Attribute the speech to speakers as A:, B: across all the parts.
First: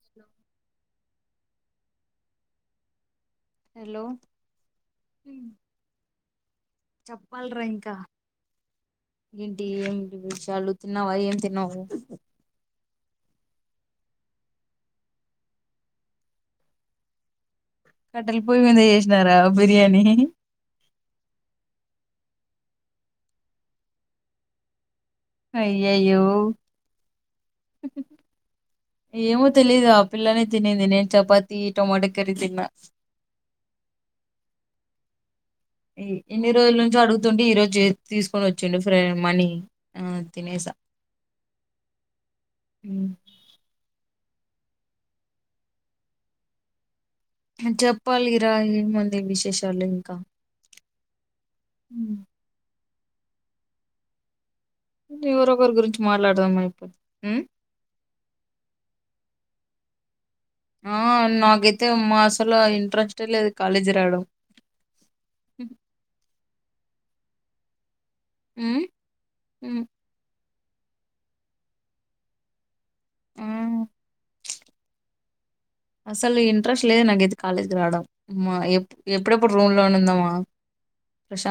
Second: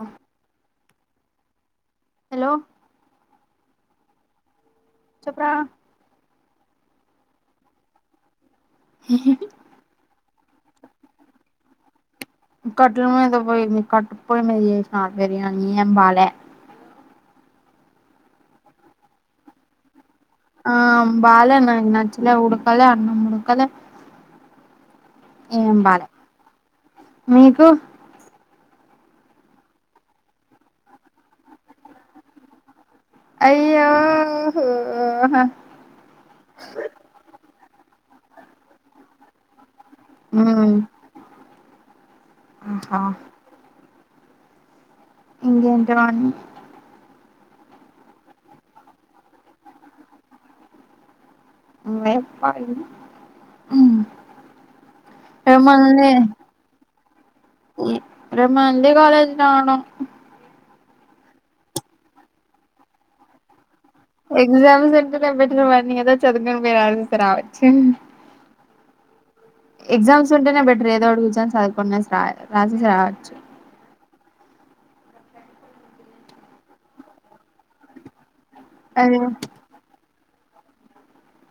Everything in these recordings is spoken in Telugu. A: ఇచ్చినవ్
B: హలో
A: హలో
B: చెప్పురా
A: చెప్పాల రా ఇంకా ఏంటి ఏమింటిది చాలు తిన్నావా ఏం తిన్నావ్
B: కట్ల పోయి కట్టు పోయిమీద చేసిన బిర్యానీ ఎం బాలే
A: కట్టెల పొయ్యి మీద చేసినారా బిర్యానీ
B: ఆ బాలే నాకు నచ్చలే ఉడుకలే అన్నం కద ఏం బాలే
A: అయ్యయ్యో
B: మీకు
A: ఏమో తెలిదు ఆపిల్లనే తినింది నేను చపాతి టమోటో కర్రీ తిన్నా
B: అయ్యో హోహ
A: ఇన్ని రోజుల నుంచో అడుగుతుంటే ఈ రోజు తీసుకొని వచ్చిండు ఫ్ర మనీ ఆ
B: ఉ
A: తినేసా
B: హహా
A: ఉమ్.
B: ఇకేంటోని
A: చెప్పాలి రా ఏ ముంది విశేషాలు ఇంక
B: [inaudible] [unintelligible] రేపు
A: ఎవరొకరి గురించి మాట్లాడదాం అయిపోది
B: మళ్ళీ కాలేజ్ రాను
A: ఆ నాకేతే అమ్మా అసలు ఇంట్రెస్ట్ ఏ లేదు కాలేజీ రావడం
B: ఎగ్జామ్స్ సెంటర్ బెటర్ మరి ఏదో చదువుకని పోయ్ [unintelligible] రావచ్చు
A: ఉమ్? ఉమ్.
B: ఎగ్జామ్స్ ఉంటేనే బెటర్ ఏదో ఒకటి కూర్చని చదువుకొని రాసాయితే [unintelligible] [unintelligible]
A: ఆ అసలు ఇంట్రెస్ట్ లేదు నాకైతే కాలేజ్ కి రావడం
B: అదే
A: ఎప్పుడెప్పుడు రూమ్ లోనే ఉందమ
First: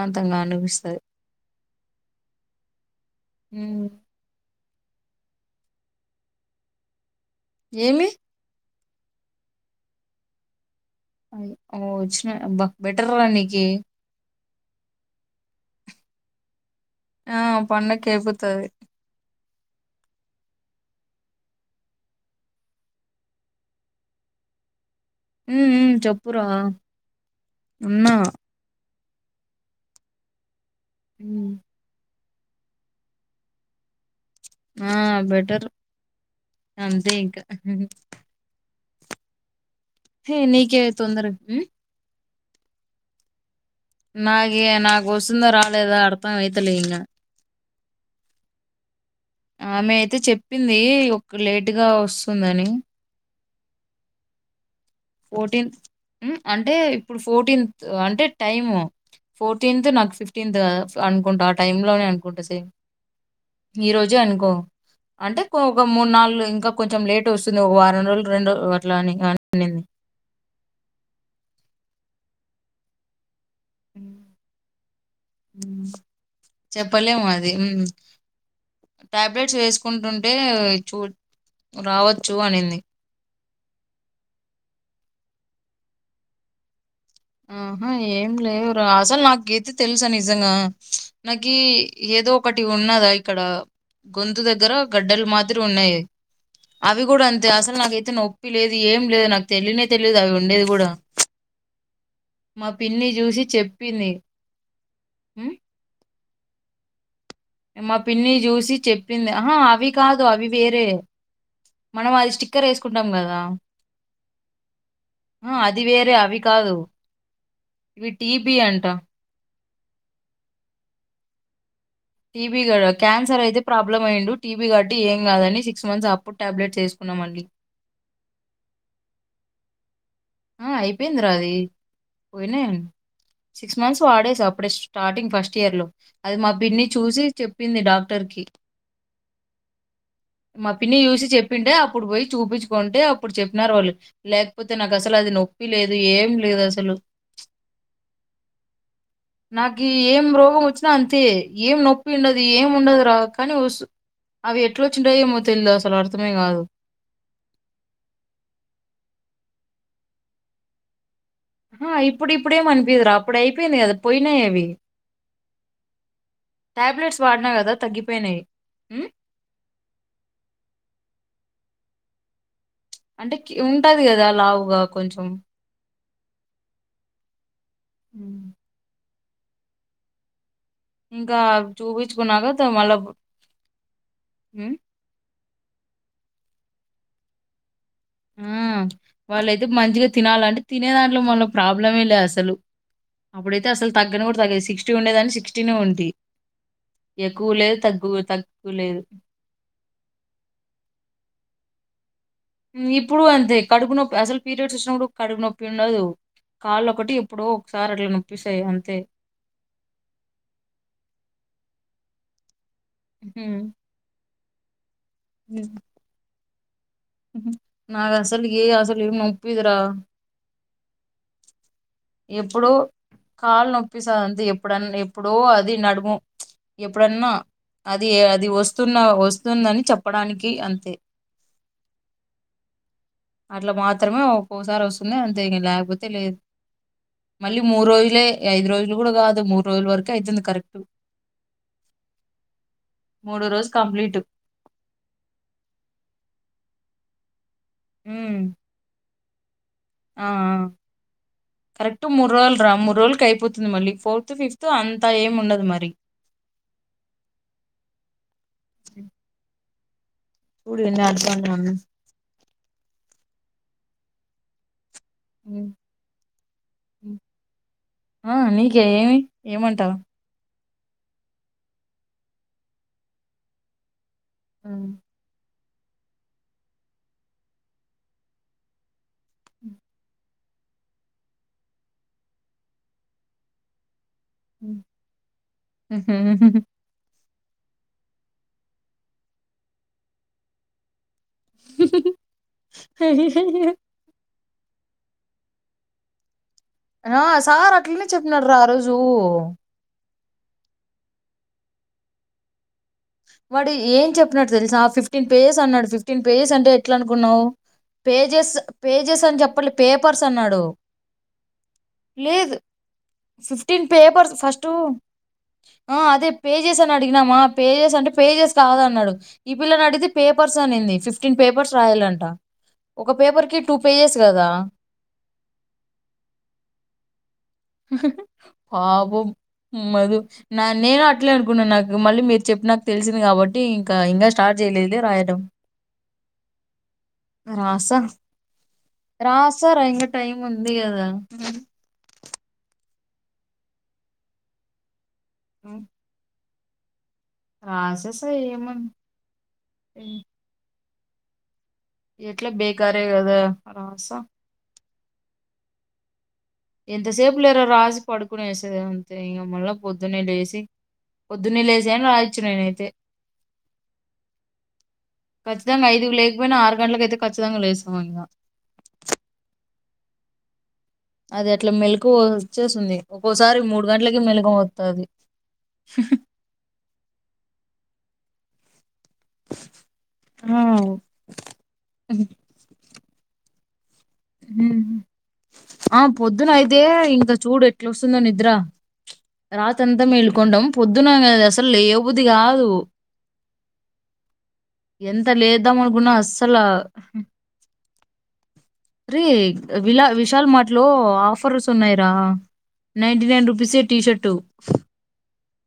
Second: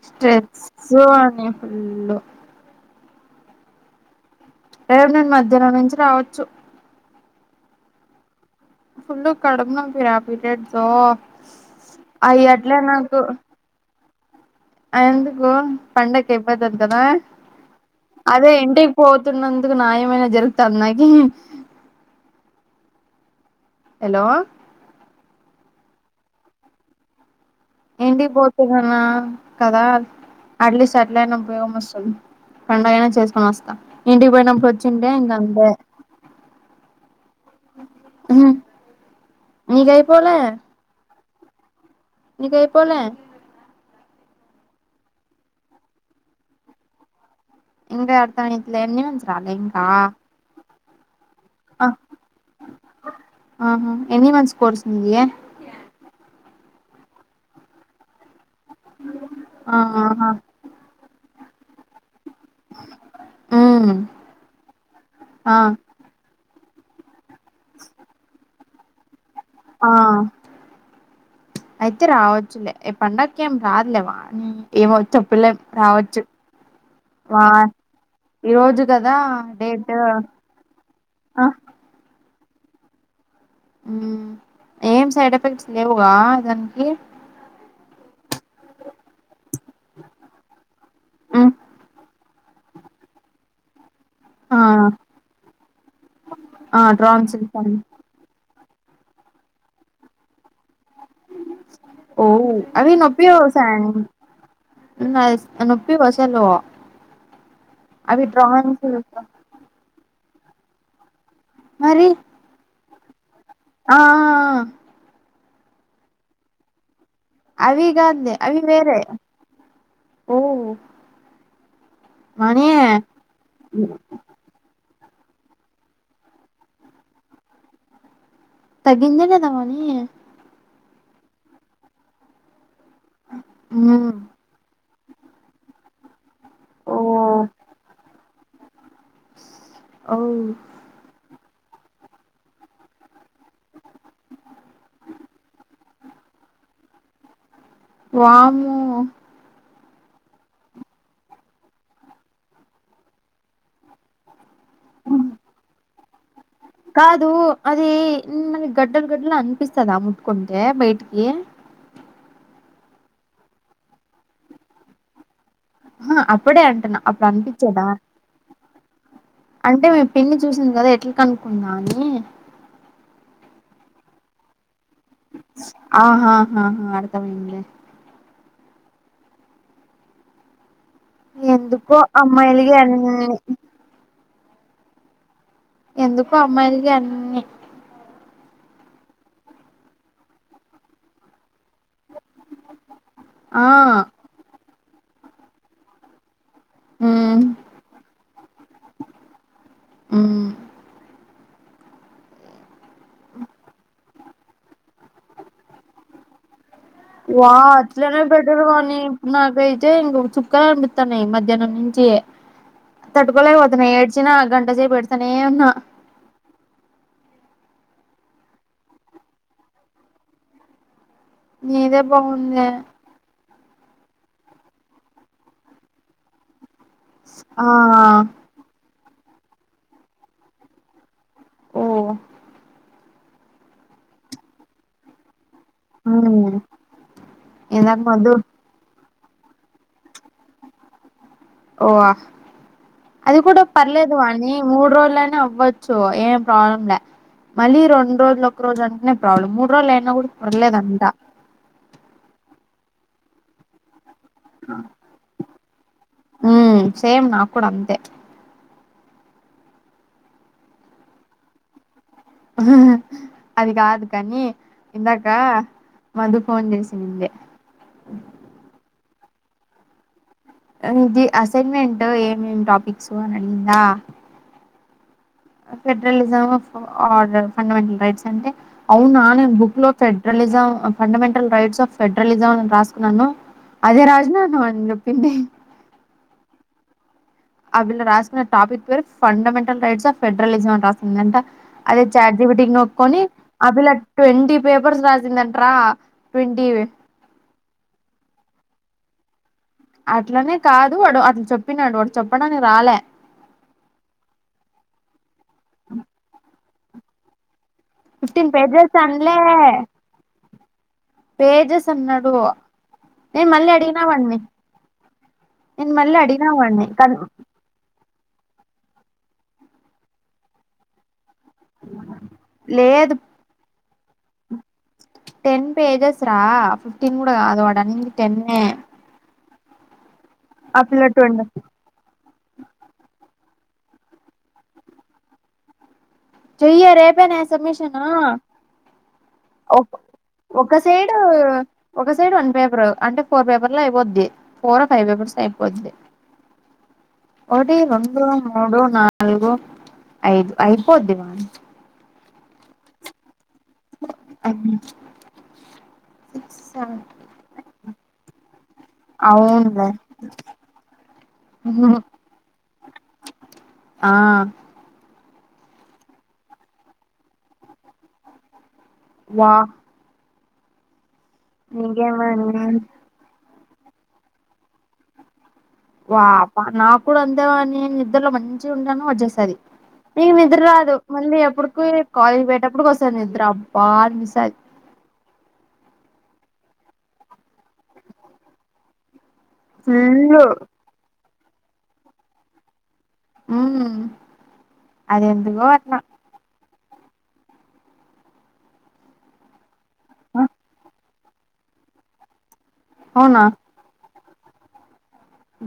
B: స్ట్రెసు అని ఫుల్
A: హు
B: రేపు నేను మధ్యానం నుంచి రావచ్చు
A: ఏమి
B: ఫుల్ కడుపు నొప్పి రా పిరియడ్స్
A: అయ్, ఓ వచ్చిన
B: అవి
A: అబ్బా
B: అట్లే
A: బెటర్
B: నాకు
A: రా నీకి
B: ఎందుకో పండక్కి [inaudible] కదా
A: ఆ పండక్కి
B: అదే
A: అయిపోతది
B: ఇంటికి పోతున్నందుకు న్యాయమైన జరుగు [unintelligible] హలో
A: ఊ ఊ చెప్పురా ఉన్నా
B: ఇంటికి పోతుగన కదా అట్లీస్ట్ అట్లైనా
A: ఉమ్
B: ఉపయోగం వస్తది పండగైనా చేసుకొని వస్తా ఇంటికి పోయినపుడు
A: ఆ
B: వచ్చివుంటే ఇంకా
A: బెటర్
B: అంతే
A: అంతే ఇంకా
B: ఊ
A: హె నీకే తొందర ఉ
B: నీకైపోలే
A: నాగే నాకు వస్తుంద రాలేదా అర్ధం అయితలే ఇగ
B: ఇంకా అర్ధమైతలే ఎన్ న్యూన్స్ రాలె ఇంకా
A: ఏంది ఒక లేటుగా వస్తుందని
B: ఆహ ఎన్ని మంత్స్ కోర్స్ నీది
A: ఫోర్టీన్త్ ఉ అంటే ఇప్పుడు ఫోర్టీన్త్ అంటే టైము
B: ఆ
A: ఫోర్టీన్త్ నాకు
B: ఆహా
A: ఫిఫ్టీన్త్ కదా అనుకుంటా ఆ టైమ్ లో నేన్ గుంట సే ఈ
B: హ్మ్
A: రోజు అనుకో అంటే
B: ఆ
A: ఒక మూడు నాలుగు ఇం ఇంకా కొంచెం లేట్ వస్తుంది ఒక వారం రోజులు రెండు అట్ల అని అనింది
B: ఆ అయితే రావచ్చులే ఏ పండక్ ఇకేం రాదు లేమ్మా ఊ ఏమో చెప్పులేం
A: హ్మ్.
B: రావచ్చు
A: చెప్పలేము
B: వా
A: అది ఊ
B: ఈ రోజు కదా
A: టాబ్లెట్స్
B: డేట్
A: వేసుకుంటుంటే చూడ్
B: ఆ
A: రావద్ చూ అనింది
B: ఊ ఏం సైడ్ ఎఫెక్ట్స్ లేవుగా దానికి
A: ఆహా ఏం ఉ లేవు రా అసలు నాకుకయిత తెలుసా నిజంగా
B: హ్మ్
A: నాకి ఏదో ఒకటి ఉన్నదా ఇక్కడ గొంతు
B: ఆ
A: దగ్గర గడ్డలు మాదిరి ఉన్నాయి
B: ఆ
A: అవి కూడా అంతే
B: ట్రాన్సిల్స్ అని
A: అసలు నాకైతే నొ నొప్పి లేదు ఏం లేదు నాకు తెలియనే తెలియదు అవి ఉండేది కూడా
B: ఓ
A: మా
B: అవి
A: పిన్ని
B: నొప్పి
A: చూసి
B: వసాయ్ అండ్
A: చెప్పింది
B: నాక్ తెల్స్
A: ఉమ్,
B: నొప్పి వస్ తెల్వ
A: మా పిన్ని చూసి చెప్పింది ఆహా అవి కాదు అవి వేరే మనం అది స్టిక్కర్ వేసుకుంటాం కదా
B: ఆహా
A: ఆ అది వేరే అవి కాదు ఇవి
B: అవిగాదు లే
A: టీబీ
B: అవి
A: అంట
B: వేరే ఓ
A: టీబీ
B: మనీ
A: గడ్డ క్యాన్సర్ అయితే ప్రాబ్లమ్ అయ్యుండు టీబీ గడ్ ఏం కాదని సిక్స్ మంత్స్ అప్పుడు టాబ్లెట్స్ వేసుకున్నమండీ
B: తగ్గింద లేదా మరి
A: ఆ అయిపోయింది రా అది పోయినయన్ సిక్స్ మంత్స్ వాడేస అప్పుడే స్టార్టింగ్ ఫస్ట్ ఇయర్ లో అది మా పిన్ని
B: ఓ
A: చూసి చెప్పింది డాక్టర్ కి
B: ఓ
A: మా పిన్ని చూసి చెప్ చెప్పింటే అప్పుడు పోయి చూపించుకుంటే అప్పుడు చెప్పినారు వాళ్ళు లేకపోతే నాకు అసలు అది నొప్పి లేదు ఏం లేదు అసలు ప్చ్
B: వామ్మో
A: నాకి ఏం రోగం వచ్చినా అంతే ఏం నొప్పి ఉండదు ఏం ఉండదు రా కానీ వసు అవి ఎట్లా వచ్చుంటాయో ఏమో తెలిదు అసలు అర్థమే కాదు
B: కాదు అది మన గడ్డలు గడ్డలు అనిపిస్తదా ముట్కుంటే బయటికి
A: ఆహా ఇప్పుడు ఇప్పుడేమ అనిపియ్యదురా అప్పుడు అయిపోయింది కదా పోయినాయి అవి
B: అహ అప్పుడే అంటున్నా
A: టాబ్లెట్స్
B: అప్పుడు
A: వాడినా కదా
B: అనిపించేదా
A: తగ్గిపోయినాయి ఉమ్,
B: అంటే మీ పిన్ని చూసింది కదా ఎట్లా కనుకుందా అని
A: అంటే ఉంటది కదా లావుగా కొంచెం
B: ఆహాహాహా అర్థమయింది లే
A: ఉమ్. ఇంకా
B: ఎందుకో
A: చూపించుకున్నా త
B: అమ్మాయిలకి
A: మళ్ళా
B: అన్ని
A: ఉమ్
B: ఎందుకో అమ్మాయిలకి అన్నీ
A: ఆ వాళ్ళయితే మంచిగా తినాలంటే తినే దాంట్లో మళ్ళ ప్రాబ్లమే లే అసలు అప్పుడైతే
B: ఆ
A: అసలు తగ్గని కూడా తగ్లేదు సిక్స్టీ ఉండేదాని సిక్స్టీనే ఉంటి
B: ఉమ్
A: ఎక్కువ లేదు తగ్గు తక్కువ లేదు
B: ఉమ్
A: ఇప్పుడు అంతే కడుపు నొప్పి అసలు పీరియడ్స్ వచ్చిన కూడా కడుపు నొప్పి ఉండదు కాళ్ళొకటి ఎప్పుడో
B: వా
A: ఒకసారి అట్లా
B: అట్లనే
A: నొప్పిస్తాయి
B: బెటరు
A: అంతే.
B: వాణి నాకైతే ఇంక చుక్కలు కనిపితాన్నాయి మధ్యాహ్నం నుంచి
A: హ్మ్.
B: తట్టుకోలేకపోతున్నా ఏడ్చినా గంటసేపు సనే ఉన్నా
A: నాకు అసలు ఏ అసలు నొప్పిదురా
B: నీదే బాగుందె
A: ఎప్పుడో కాళ్ళు నొప్పిస్తాది అంతే ఎప్పుడన్న ఎప్పుడో అది నడుము ఎప్పుడన్నా
B: ఆ
A: అది అది వస్తున్న వస్తుందని చెప్పడానికి అంతే
B: ఓ
A: అట్లా మాత్రమే ఒక్కొసారి వస్తుంది అంతే ఇంగ లేకపోతే లేదు
B: ఉమ్
A: మళ్ళీ మూడు
B: ఇందాక
A: రోజులే
B: మద్దు
A: ఐదు రోజులు కూడా కాదు మూడు రోజుల వరకే అయితుంది కరెక్ట్
B: ఓ వా అది
A: మూడో
B: కూడా
A: రోజు
B: పర్లేదు
A: కంప్లీట్
B: వాణి మూడు రోజులనే అవ్వచ్చు ఏం ప్రాబ్లం ల్య మళ్లీ రెండు రోజులు ఒక్క రోజు అంటనే ప్రాబ్లము ము
A: అ అ కరెక్ట్ మూడు రోజులు రా ము రోల్ కి అయిపోతుంది మళ్ళీ ఫోర్త్ ఫిఫ్త్ అంతా ఏం ఉండదు మరి
B: ఉ మ్ సేమ్ నా కూడా అంతే
A: మ్ చూడి ఎన్ని అధ్వానం
B: అది కాదు కానీ ఇందాకా
A: ఉమ్,
B: మధు ఫోన్
A: ఉమ్.
B: చేసినింది
A: ఏమంటా
B: ఇది అసైన్మెంట్ ఏమేం టాపిక్స్ అని అడిగిందా
A: ఉమ్
B: federalism of order fundamental rights అంటే అవునా నేను బుక్ లో federalism fundamental rights of federalism అని రాసుకున్నాను అదే రాస్ అను హా డెప్పింటె ఆ పిల్ల రాసుకున్న టాపిక్ పేరు ఫండమెంటల్ రైట్స్ ఆఫ్ ఫెడ్రలిజం అని రా సిందట అదే చాట్ జీ పీ టి కి నొక్కొని అ పిల్ల ట్వంటీ పేపర్స్ రాసిందంట్రా
A: ఆ సార్ అట్లనే చెప్పినడు ఆ రోజు
B: అట్లనే కాదు వాడు అట్లా చెప్పినాడు వాడు చెప్పడానికి రాలే
A: వాడు ఏం చెప్పినడు తెలుసా ఫిఫ్టీన్ పేజెస్ అన్నాడు ఫిఫ్టీన్ పేజెస్ అంటే ఎట్ల అనుకున్నావ్ పేజెస్ పేజెస్ అని చెప్పాలె పేపర్స్ అన్నాడు
B: పేజస్ అన్నడు
A: ఫిప్టీన్ పెపర్స్ ఫస్టు
B: నేను
A: ఆ
B: మళ్ళీ
A: అదే
B: అడిగినా
A: పేజెస్
B: వాడిని
A: అని
B: కానీ
A: అడిగినమా పె అంటే పేజెస్ అంటె పెజెస్ కాదన్నాడు ఈ పిల్లనడిగితే పేపర్స్ అనింది ఫిఫ్ ఫిఫ్టీన్ పేపర్స్ రాయాలంట
B: లేదు
A: ఒక పేపర్ కి టూ పేజెస్ కదా
B: టెన్ పేజస్ రా ఫిఫ్టీన్ కూడా కాదు వాడు అనింది టెన్నె
A: పాపం మధు నా
B: ఆ
A: నేను
B: పిల్ల
A: అట్లే
B: ట్వంటీ
A: అనుకున్నా నాకు మళ్ళీ మీరు చెప్పినాకా తెలిసింది కాబట్టి ఇంక ఇంగా స్టార్ట్ చేయలేదు లే రాయడం
B: చెయ్యే రేపేనే సబ్మిషన్
A: రాసా రాసారా
B: ఒక
A: ఇంకా టైం ఉంది
B: ఒక
A: కదా
B: సైడ్ ఒక సైడ్ వన్ పేపరు అంటే ఫోర్ పేపర్ లో అయిపోద్ది ఫోరో ఫైవ్ పేపర్స్ అయిపోద్ది ఒకటి రెండు
A: రాసేసా
B: మూడు
A: ఏమని
B: నాలుగు ఐదు అయిపోద్ది మా
A: ఎట్లా బేకారే కదా రాసా ఎంతసేపు లేర రాసి పడుకునేసె అంతే ఇగ మళ్ళ
B: అవునులే
A: పొద్దున్నెలేసి పొద్దున్న లేసి అయిన రాయచ్చు నే
B: ఆ
A: ఖచ్చితంగా ఐదు లేకపోయినా ఆరు గంటలకైతే ఖచ్చితంగా లేసేమో ఇంగ
B: వా
A: అది అట్లా మెలుకు
B: నీకేమని
A: వచ్చేసుంది ఒక్కోసారి మూడు గంటలకి మెలుకువత్తది
B: వానా కూడా అంతే వాని నిద్దరలో మంచిగగుంటానూ న్ వచ్చేస్తది అయి నిద్దర్ రాదు మళ్ళీ ఎప్పటికో కాలేజ్ పోయటప్పుటికి వస్తది నిద్ర బా అనిపిస్తద్
A: ఆ పొద్దున అయితే ఇంకా చూడు ఎట్లోస్తుందో నిద్ర రాత్రి అంతా
B: ఫుల్లు
A: మేలుకొంన్డం పొద్దున గా అసలు లేయబుద్ది కాదు
B: మ్మ్
A: ఎంత
B: అదెందుకో అట్లా
A: లేదామనుకున్నా అస్సల రే విలా విశల్ మార్ట్ లో ఆ ఫర్స్ ఉన్నాయిరా నైంటి
B: అవునా
A: నైన్ రూపీసె టీషట్టు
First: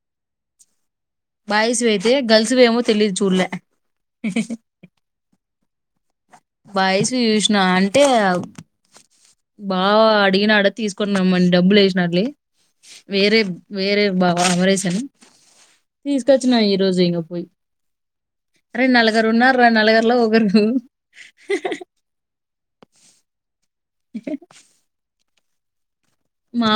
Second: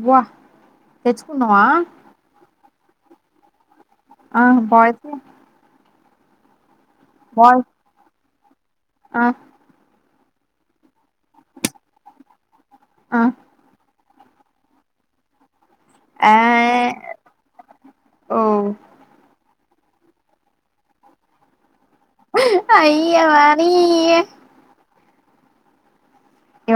B: వాహ్
A: బయ్స్ వైయితే గెర్ల్స్ వేమో తెలీదు చూడ్లే
B: ఆ బాయ్స్ వి
A: బాయిస్ వీ చూసినా అంటే
B: ఆ
A: బావా అడిగినాడ్ తీసుకోని రమ్మని డబ్బులు ఏసినాడ్లే
B: ఆ
A: వేరే వేరే బావా అమరేసన్
B: ఆ
A: తీసుకొచ్చినా ఈ రోజు ఇగ పోయి
B: ఓ
A: అరే నలుగరున్నా నలగర్లో ఒకరు
B: అయ్యా వ
A: హే హ్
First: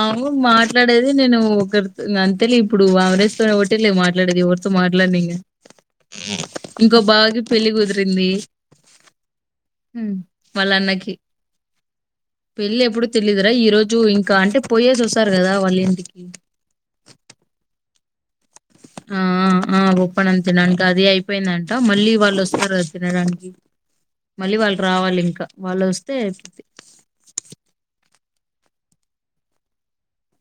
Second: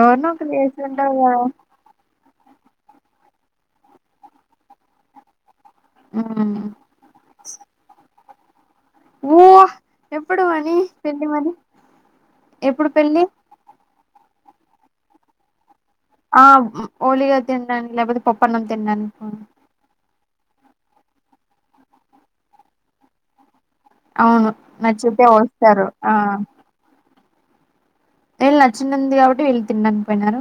B: ఎవరినో ఒకరిని చేసుకుంటావు
A: నేను
B: కదా
A: ఒకర్ అంతలే ఇప్పుడు అవినాష్ తో ఒకటెలే మాట్లాడేది ఎవరితో మాట్లాడినింగా
B: మ్మ్
A: ఇంకో బావకి పెళ్లికుదిరింది
B: ఊహ్ ఎప్పుడు వాని పెళ్లి మరి ఎప్పుడు
A: పెళ్లిఎప్పుడు
B: పెళ్లి
A: తెలీయదురా ఈ రోజు ఇంకా అంటే పోయేసి ఓస్తారు కదా వాళ్ళిం
B: ఆ ఓలిగా తింటానికి లేపోతే పప్పనం తిడానుకో
A: ప్పనం తినడానికి అది అయిపోయిందంట మళ్ళీ వాళ్ళు ఓస్తారు కద తినడానికి
B: అవును
A: మళ్ళీ వాళ్ళు రావాలి
B: నచ్చితే
A: ఇంకా వాళ్ళు
B: వస్తారు ఆ
A: ఓస్తే
B: వీళ్ళు నచ్చిందంది కాబట్టి వీళ్ళు తినడానికి పోయినారు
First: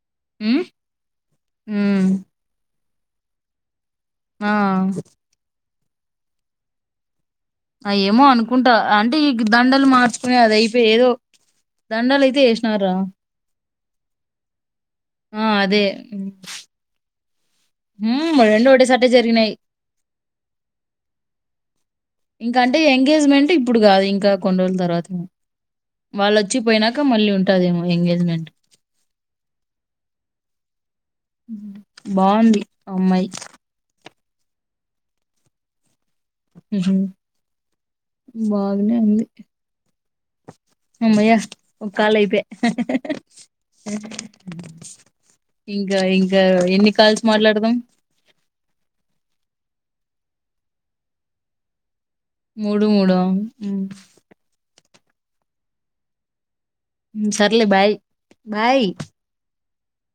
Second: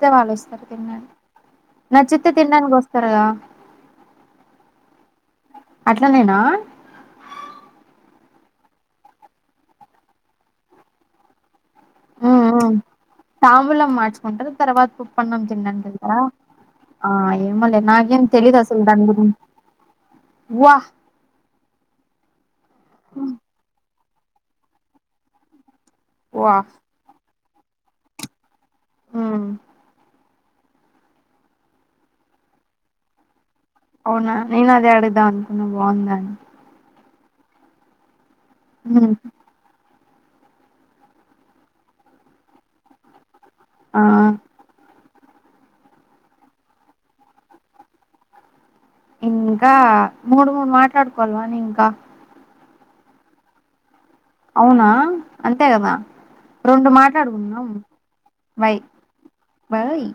B: తే వాళ్ళు
A: ఉమ్
B: వస్తారు తినడానికి
A: ఉమ్
B: నచ్చితే తినడానికి వస్తారుగా
A: ఆ
B: అట్లానేనా
A: అ ఏమో అనుకుంటా అంటే ఈ దండలు మార్చుకునే అది అయిపోయి ఏదో దండలయితే ఏసినార్రా
B: మార్చుకుంటరు తర్వాత పప్పన్నం
A: అదే
B: తినడానికెల్తారా ఏమో లే నాకేమ్
A: ఉమ్
B: తెలిదు
A: రెండు
B: అసలు దాని
A: ఒకటేసాటే
B: గురించి
A: జరిగినాయి
B: వాహ్
A: ఇంక అంటే ఎంగేజ్మెంట్ ఇప్పుడు కాదు ఇంకా కొన్ని రోజుల్ తర్వాత వాళ్ళు
B: వా
A: ఓచ్చి పోయినాక మళ్ళీ ఉంటాదేమో ఎంగేజ్మెంట్
B: హ్మ్
A: బావుంది అమ్మాయ్
B: అవునా నేన్ అదే అడుగుదాం అనుకున్న బాగుందా అని
A: ఉహు బాగనే
B: ఉమ్
A: ఉంది హమయ్యా ఒక కాల్ అయిపే
B: ఆ
A: ఇంకా ఇంకా ఎన్ని కాల్స్ మాట్లాడదాం.
B: ఇంకా మూడు మూడు మాట్లాడుకోవాలవాని ఇంకా
A: మూడు మూడు ఆ
B: అవునా అంతే కదా రెండు
A: సర్లే
B: మాట్లాడుకున్నాం
A: బాయ్
B: బాయ్ బాయ్